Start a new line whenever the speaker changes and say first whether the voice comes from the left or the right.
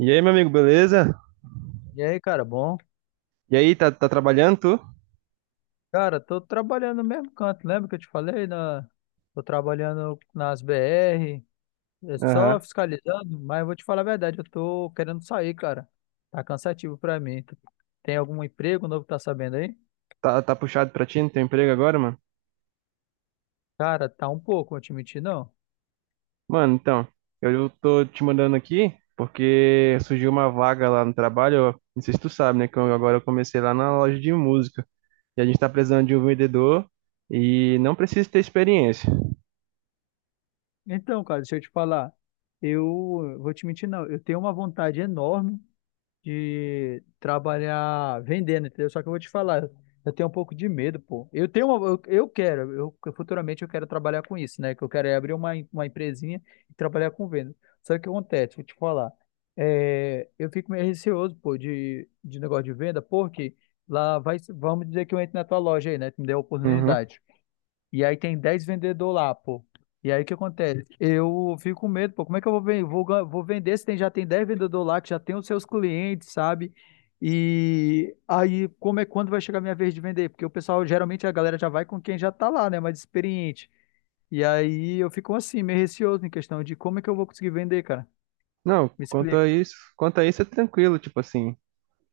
right: E aí, meu amigo, beleza?
left: E aí, cara, bom?
right: E aí, tá trabalhando tu?
left: Cara, tô trabalhando no mesmo canto, lembra que eu te falei? Na... Tô trabalhando nas BR, é
right: Aham.
left: só fiscalizando, mas eu vou te falar a verdade, eu tô querendo sair, cara. Tá cansativo pra mim. Tem algum emprego novo que tá sabendo aí?
right: Tá puxado pra ti no teu emprego agora, mano?
left: Cara, tá um pouco, vou te mentir, não.
right: Mano, então, eu tô te mandando aqui porque surgiu uma vaga lá no trabalho, não sei se tu sabe, né, que agora eu comecei lá na loja de música. E a gente tá precisando de um vendedor e não precisa ter experiência.
left: Então, cara, deixa eu te falar. Eu vou te mentir, não. Eu tenho uma vontade enorme de trabalhar vendendo, entendeu? Só que eu vou te falar, eu tenho um pouco de medo, pô. Eu tenho uma, eu quero, eu futuramente eu quero trabalhar com isso, né? Que eu quero é abrir uma empresinha e trabalhar com venda. Só que o que acontece, vou te falar, é, eu fico meio receoso, pô, de negócio de venda, porque lá vai, vamos dizer que eu entro na tua loja aí, né? Tu me deu a
right: Uhum.
left: oportunidade. E aí tem 10 vendedores lá, pô. E aí o que acontece? Eu fico com medo, pô. Como é que eu vou vender se tem, já tem 10 vendedores lá que já tem os seus clientes, sabe? E aí, como é quando vai chegar a minha vez de vender? Porque o pessoal, geralmente a galera já vai com quem já tá lá, né? Mais experiente. E aí eu fico assim, meio receoso em questão de como é que eu vou conseguir vender, cara.
right: Não,
left: Me
right: quanto
left: explica.
right: a isso, quanto a isso é tranquilo, tipo assim.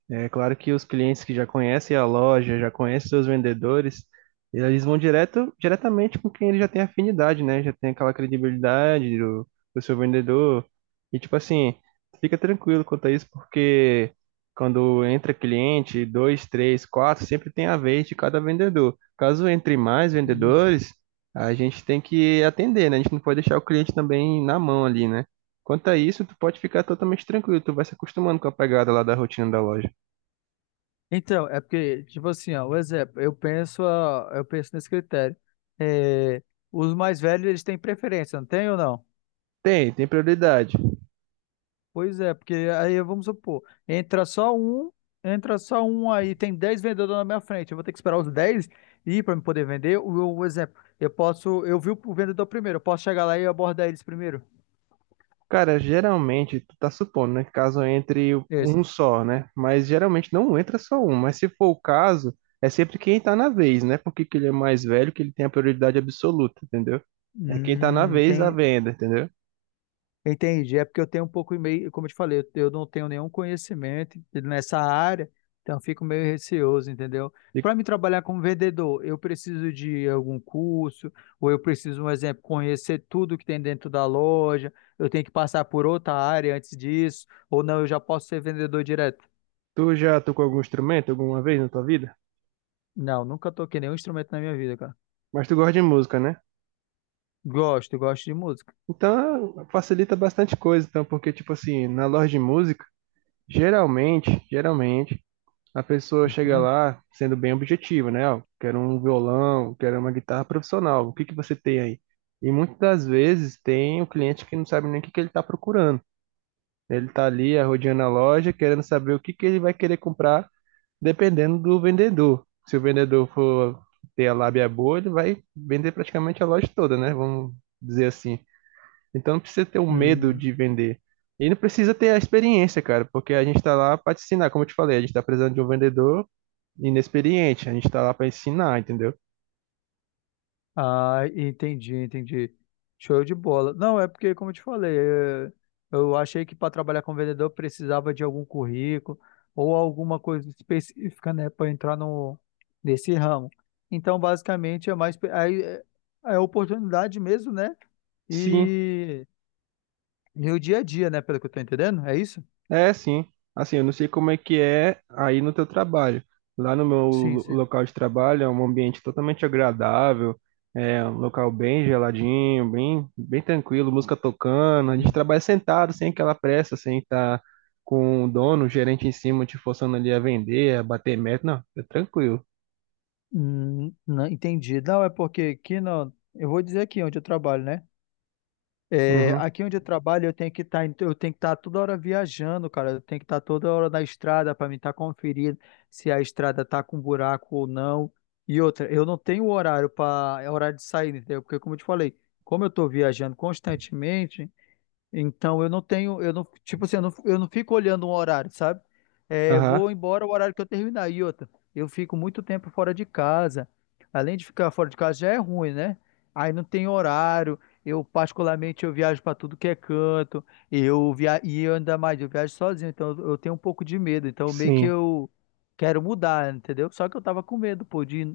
right: É claro que os clientes que já conhecem a loja, já conhecem seus vendedores, eles vão diretamente com quem ele já tem afinidade, né? Já tem aquela credibilidade do seu vendedor. E tipo assim, fica tranquilo quanto a isso, porque quando entra cliente, dois, três, quatro, sempre tem a vez de cada vendedor. Caso entre mais
left: Uhum.
right: vendedores, a gente tem que atender, né? A gente não pode deixar o cliente também na mão ali, né? Quanto a isso, tu pode ficar totalmente tranquilo, tu vai se acostumando com a pegada lá da rotina da loja.
left: Então, é porque, tipo assim, ó, o exemplo, eu penso, ó, eu penso nesse critério. É, os mais velhos, eles têm preferência, não tem ou não?
right: Tem prioridade.
left: Pois é, porque aí vamos supor, entra só um, entra só um aí, tem 10 vendedores na minha frente. Eu vou ter que esperar os 10 ir para me poder vender. O exemplo, eu posso, eu vi o vendedor primeiro, eu posso chegar lá e abordar eles primeiro.
right: Cara, geralmente, tu tá supondo, né, que caso entre um
left: Esse.
right: só, né? Mas geralmente não entra só um. Mas se for o caso, é sempre quem tá na vez, né? Porque que ele é mais velho, que ele tem a prioridade absoluta, entendeu? É quem tá na
left: Hum.
right: vez da venda, entendeu?
left: Entendi, é porque eu tenho um pouco meio, como eu te falei, eu não tenho nenhum conhecimento nessa área, então eu fico meio receoso, entendeu?
right: E
left: Para me trabalhar como vendedor, eu preciso de algum curso, ou eu preciso, um exemplo, conhecer tudo que tem dentro da loja, eu tenho que passar por outra área antes disso, ou não, eu já posso ser vendedor direto.
right: tu já tocou algum instrumento alguma vez na tua vida?
left: Não, nunca toquei nenhum instrumento na minha vida, cara.
right: Mas tu gosta de música, né?
left: Gosto, gosto de música.
right: Então, facilita bastante coisa, então, porque, tipo assim, na loja de música, geralmente, a pessoa chega
left: Hum,
right: lá sendo bem objetiva, né? Ó, quero um violão, quero uma guitarra profissional. O que que você tem aí? E muitas das vezes tem o cliente que não sabe nem o que que ele está procurando. Ele está ali arrodeando a loja, querendo saber o que que ele vai querer comprar, dependendo do vendedor. Se o vendedor for ter a lábia boa, ele vai vender praticamente a loja toda, né? Vamos dizer assim. Então não precisa ter o medo
left: hum.
right: de vender. E não precisa ter a experiência, cara, porque a gente está lá para te ensinar, como eu te falei, a gente está precisando de um vendedor inexperiente, a gente está lá para ensinar, entendeu?
left: Ah, entendi, entendi. Show de bola. Não, é porque, como eu te falei, é, eu achei que para trabalhar com vendedor precisava de algum currículo ou alguma coisa específica, né, para entrar no, nesse ramo. Então, basicamente, é mais aí é, é oportunidade mesmo, né?
right: Sim,
left: E, meu dia a dia, né, pelo que eu tô entendendo, é isso?
right: é, sim. Assim, eu não sei como é que é aí no teu trabalho. Lá no meu
left: Sim, sim.
right: local de trabalho é um ambiente totalmente agradável, é um local bem geladinho, bem, bem tranquilo, música tocando. A gente trabalha sentado, sem aquela pressa, sem estar com o dono, o gerente em cima te forçando ali a vender, a bater meta. Não, é tranquilo.
left: Não, entendi. Não, é porque aqui não, eu vou dizer aqui onde eu trabalho, né? É,
right: Uhum.
left: aqui onde eu trabalho, eu tenho que estar toda hora viajando, cara. Eu tenho que estar toda hora na estrada para mim estar conferindo se a estrada tá com buraco ou não. E outra, eu não tenho horário para, é horário de sair, entendeu? Porque como eu te falei, como eu estou viajando constantemente, então eu não tenho, eu não, tipo assim, eu não fico olhando um horário, sabe? É, eu
right: Aham.
left: vou embora o horário que eu terminar. E outra, eu fico muito tempo fora de casa. Além de ficar fora de casa já é ruim, né? Aí não tem horário. Eu particularmente eu viajo para tudo que é canto. Eu ainda mais, eu viajo sozinho, então eu tenho um pouco de medo. Então meio que
right: Sim,
left: eu quero mudar, entendeu? Só que eu tava com medo, pô, de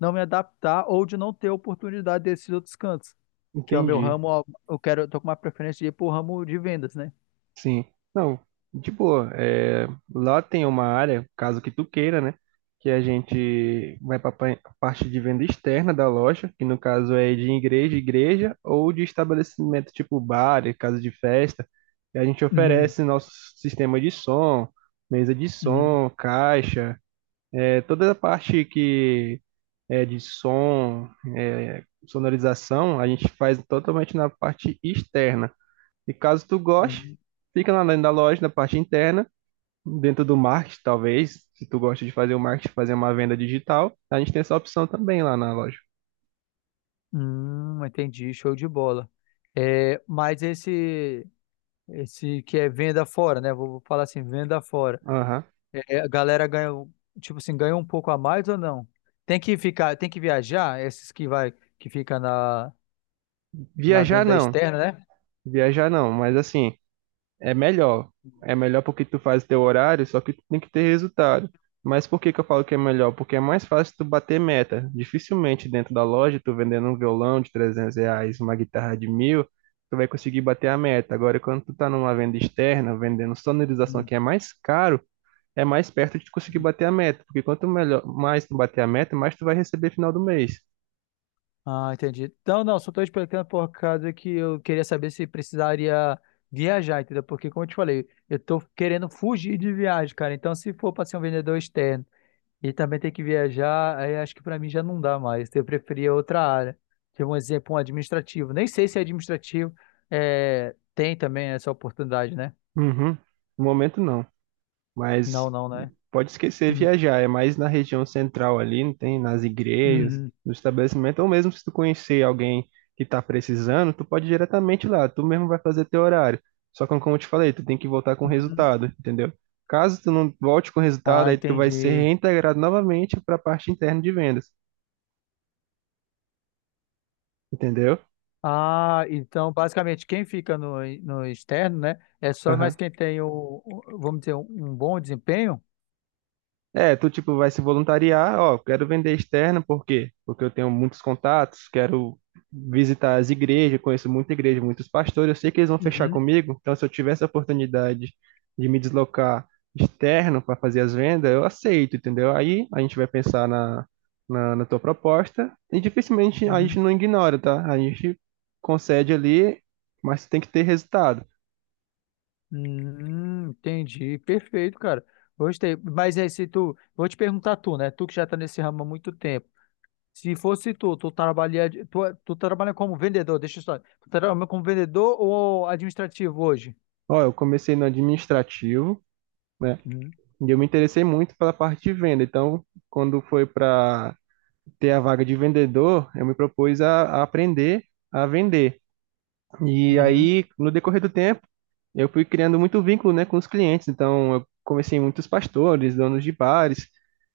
left: não me adaptar ou de não ter oportunidade desses outros cantos, que é o meu
right: entendi.
left: ramo eu quero, eu tô com uma preferência de ir pro ramo de vendas, né?
right: Sim, não, de boa. É, lá tem uma área, caso que tu queira, né? Que a gente vai para a parte de venda externa da loja, que no caso é de igreja, igreja ou de estabelecimento tipo bar, e casa de festa. E a gente
left: Uhum,
right: oferece nosso sistema de som, mesa de
left: uhum,
right: som, caixa, toda a parte que é de som, sonorização, a gente faz totalmente na parte externa. E caso tu goste,
left: uhum.
right: fica lá dentro da loja, na parte interna, dentro do marketing, talvez. Se tu gosta de fazer o marketing, fazer uma venda digital, a gente tem essa opção também lá na loja.
left: Entendi, show de bola. É, mas esse que é venda fora, né? Vou falar assim, venda fora.
right: Aham.
left: É, a galera ganha, tipo assim, ganha um pouco a mais ou não? Tem que ficar, tem que viajar, esses que vai, que fica na
right: Viajar
left: venda
right: não,
left: externa, né?
right: viajar não, mas assim. É melhor. É melhor porque tu faz teu horário, só que tu tem que ter resultado. Mas por que que eu falo que é melhor? Porque é mais fácil tu bater meta. Dificilmente dentro da loja, tu vendendo um violão de R$ 300, uma guitarra de 1.000, tu vai conseguir bater a meta. Agora, quando tu tá numa venda externa, vendendo sonorização
left: Hum.
right: que é mais caro, é mais perto de tu conseguir bater a meta. Porque quanto melhor, mais tu bater a meta, mais tu vai receber final do mês.
left: Ah, entendi. Então, não, só tô explicando por causa que eu queria saber se precisaria viajar, entendeu? Porque, como eu te falei, eu estou querendo fugir de viagem, cara. Então, se for para ser um vendedor externo e também ter que viajar, aí acho que para mim já não dá mais. Eu preferia outra área. Tipo, um exemplo, um administrativo. Nem sei se é administrativo é, tem também essa oportunidade, né?
right: Uhum. No momento não. Mas
left: Não, não, né?
right: pode esquecer
left: Uhum.
right: viajar, é mais na região central ali, não tem nas igrejas,
left: Uhum.
right: no estabelecimento, ou mesmo se tu conhecer alguém que tá precisando, tu pode ir diretamente lá, tu mesmo vai fazer teu horário. Só que como eu te falei, tu tem que voltar com
left: Uhum.
right: resultado, entendeu? Caso tu não volte com resultado,
left: Ah,
right: aí tu vai ser
left: entendi.
right: reintegrado novamente para a parte interna de vendas, entendeu?
left: Ah, então basicamente quem fica no externo, né? É só
right: Aham.
left: mais quem tem vamos dizer, um bom desempenho.
right: É, tu tipo vai se voluntariar, ó, quero vender externa, por quê? Porque eu tenho muitos contatos, quero visitar as igrejas, conheço muita igreja, muitos pastores, eu sei que eles vão fechar
left: Uhum,
right: comigo, então se eu tiver essa oportunidade de me deslocar externo para fazer as vendas, eu aceito, entendeu? Aí a gente vai pensar na tua proposta e dificilmente a
left: uhum.
right: gente não ignora, tá? A gente concede ali, mas tem que ter resultado.
left: Entendi, perfeito, cara. Gostei. Mas aí se tu, vou te perguntar tu, né? Tu que já tá nesse ramo há muito tempo. Se fosse tu, tu trabalha como vendedor, deixa eu só. Tu trabalha como vendedor ou administrativo hoje?
right: Ó, eu comecei no administrativo, né?
left: Uhum,
right: E eu me interessei muito pela parte de venda. Então, quando foi para ter a vaga de vendedor, eu me propus a aprender a vender. E
left: uhum,
right: aí, no decorrer do tempo, eu fui criando muito vínculo, né, com os clientes. Então, eu comecei muitos pastores, donos de bares.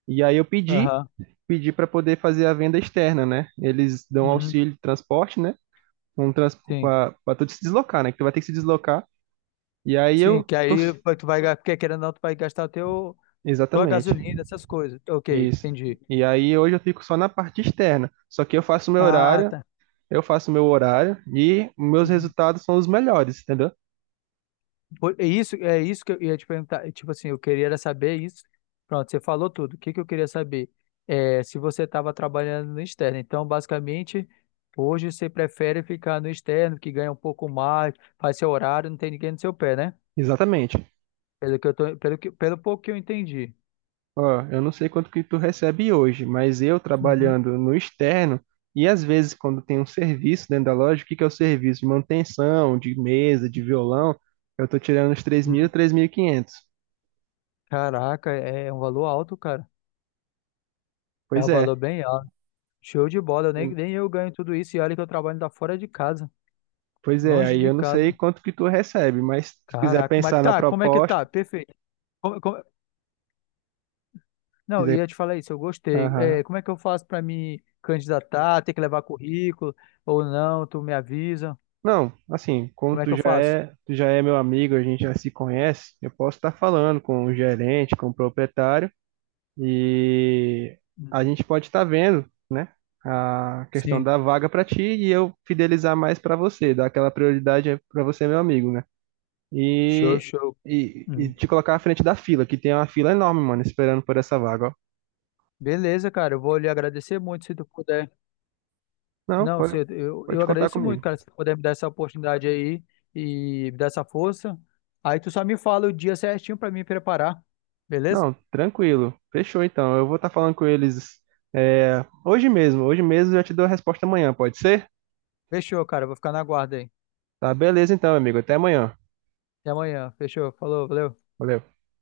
right: E aí eu pedi,
left: aham,
right: pedi para poder fazer a venda externa, né? Eles dão
left: uhum,
right: auxílio de transporte, né? Um trans
left: sim.
right: para tu se deslocar, né? Que tu vai ter que se deslocar. E aí
left: Sim,
right: eu
left: que
right: tô
left: aí tu vai, porque querendo ou não, tu vai gastar o teu Tua
right: exatamente.
left: gasolina, essas coisas. Ok,
right: Isso.
left: entendi.
right: E aí hoje eu fico só na parte externa. Só que eu faço meu
left: Ah,
right: horário,
left: tá.
right: eu faço meu horário e meus
left: Uhum.
right: resultados são os melhores, entendeu?
left: Pô, é isso que eu ia te perguntar. É, tipo assim, eu queria era saber isso. Pronto, você falou tudo. O que que eu queria saber? É, se você estava trabalhando no externo. Então, basicamente, hoje você prefere ficar no externo, que ganha um pouco mais, faz seu horário, não tem ninguém no seu pé, né?
right: Exatamente.
left: Pelo pouco que eu entendi.
right: Ó, eu não sei quanto que tu recebe hoje, mas eu
left: Uhum.
right: trabalhando no externo e às vezes quando tem um serviço dentro da loja, o que que é o serviço? De manutenção, de mesa, de violão, eu tô tirando uns 3.000,
left: Uhum.
right: 3.500.
left: Caraca, é um valor alto, cara. É
right: Pois
left: um valor
right: é.
left: bem alto. Show de bola, eu nem,
right: Eu-
left: nem eu ganho tudo isso e olha que eu trabalho da fora de casa.
right: Pois é,
left: Longe
right: aí
left: de
right: eu não sei
left: casa.
right: quanto que tu recebe, mas se quiser
left: Caraca, mas
right: pensar na
left: tá, como é que
right: proposta,
left: tá? Perfeito. Como- como- Não,
right: quiser,
left: ia te falar isso, eu gostei. É, como é que eu faço pra me candidatar? Tem que levar currículo ou não? Tu me avisa.
right: não, assim, como
left: Como é
right: tu
left: que eu
right: já
left: faço?
right: é, tu já é meu amigo, a gente já se conhece, eu posso estar falando com o gerente, com o proprietário e a
left: Uhum.
right: gente pode estar vendo, né, a questão
left: Sim.
right: da vaga para ti e eu fidelizar mais para você, dar aquela prioridade para você, meu amigo, né?
left: Show,
right: E,
left: show.
right: e
left: Uhum.
right: te colocar à frente da fila, que tem uma fila enorme, mano, esperando por essa vaga, ó.
left: Beleza, cara, eu vou lhe agradecer muito se tu puder.
right: Não,
left: Não, se,
right: pode,
left: eu
right: pode contar
left: agradeço muito,
right: comigo.
left: cara, se tu puder me dar essa oportunidade aí e me dar essa força. Aí tu só me fala o dia certinho pra me preparar, beleza?
right: Não, tranquilo. Fechou então. Eu vou estar falando com eles hoje mesmo. Hoje mesmo eu já te dou a resposta amanhã, pode ser?
left: Fechou, cara, eu vou ficar na guarda aí.
right: Tá, beleza então, amigo. Até amanhã.
left: Até amanhã. Fechou. Falou, valeu.
right: Valeu.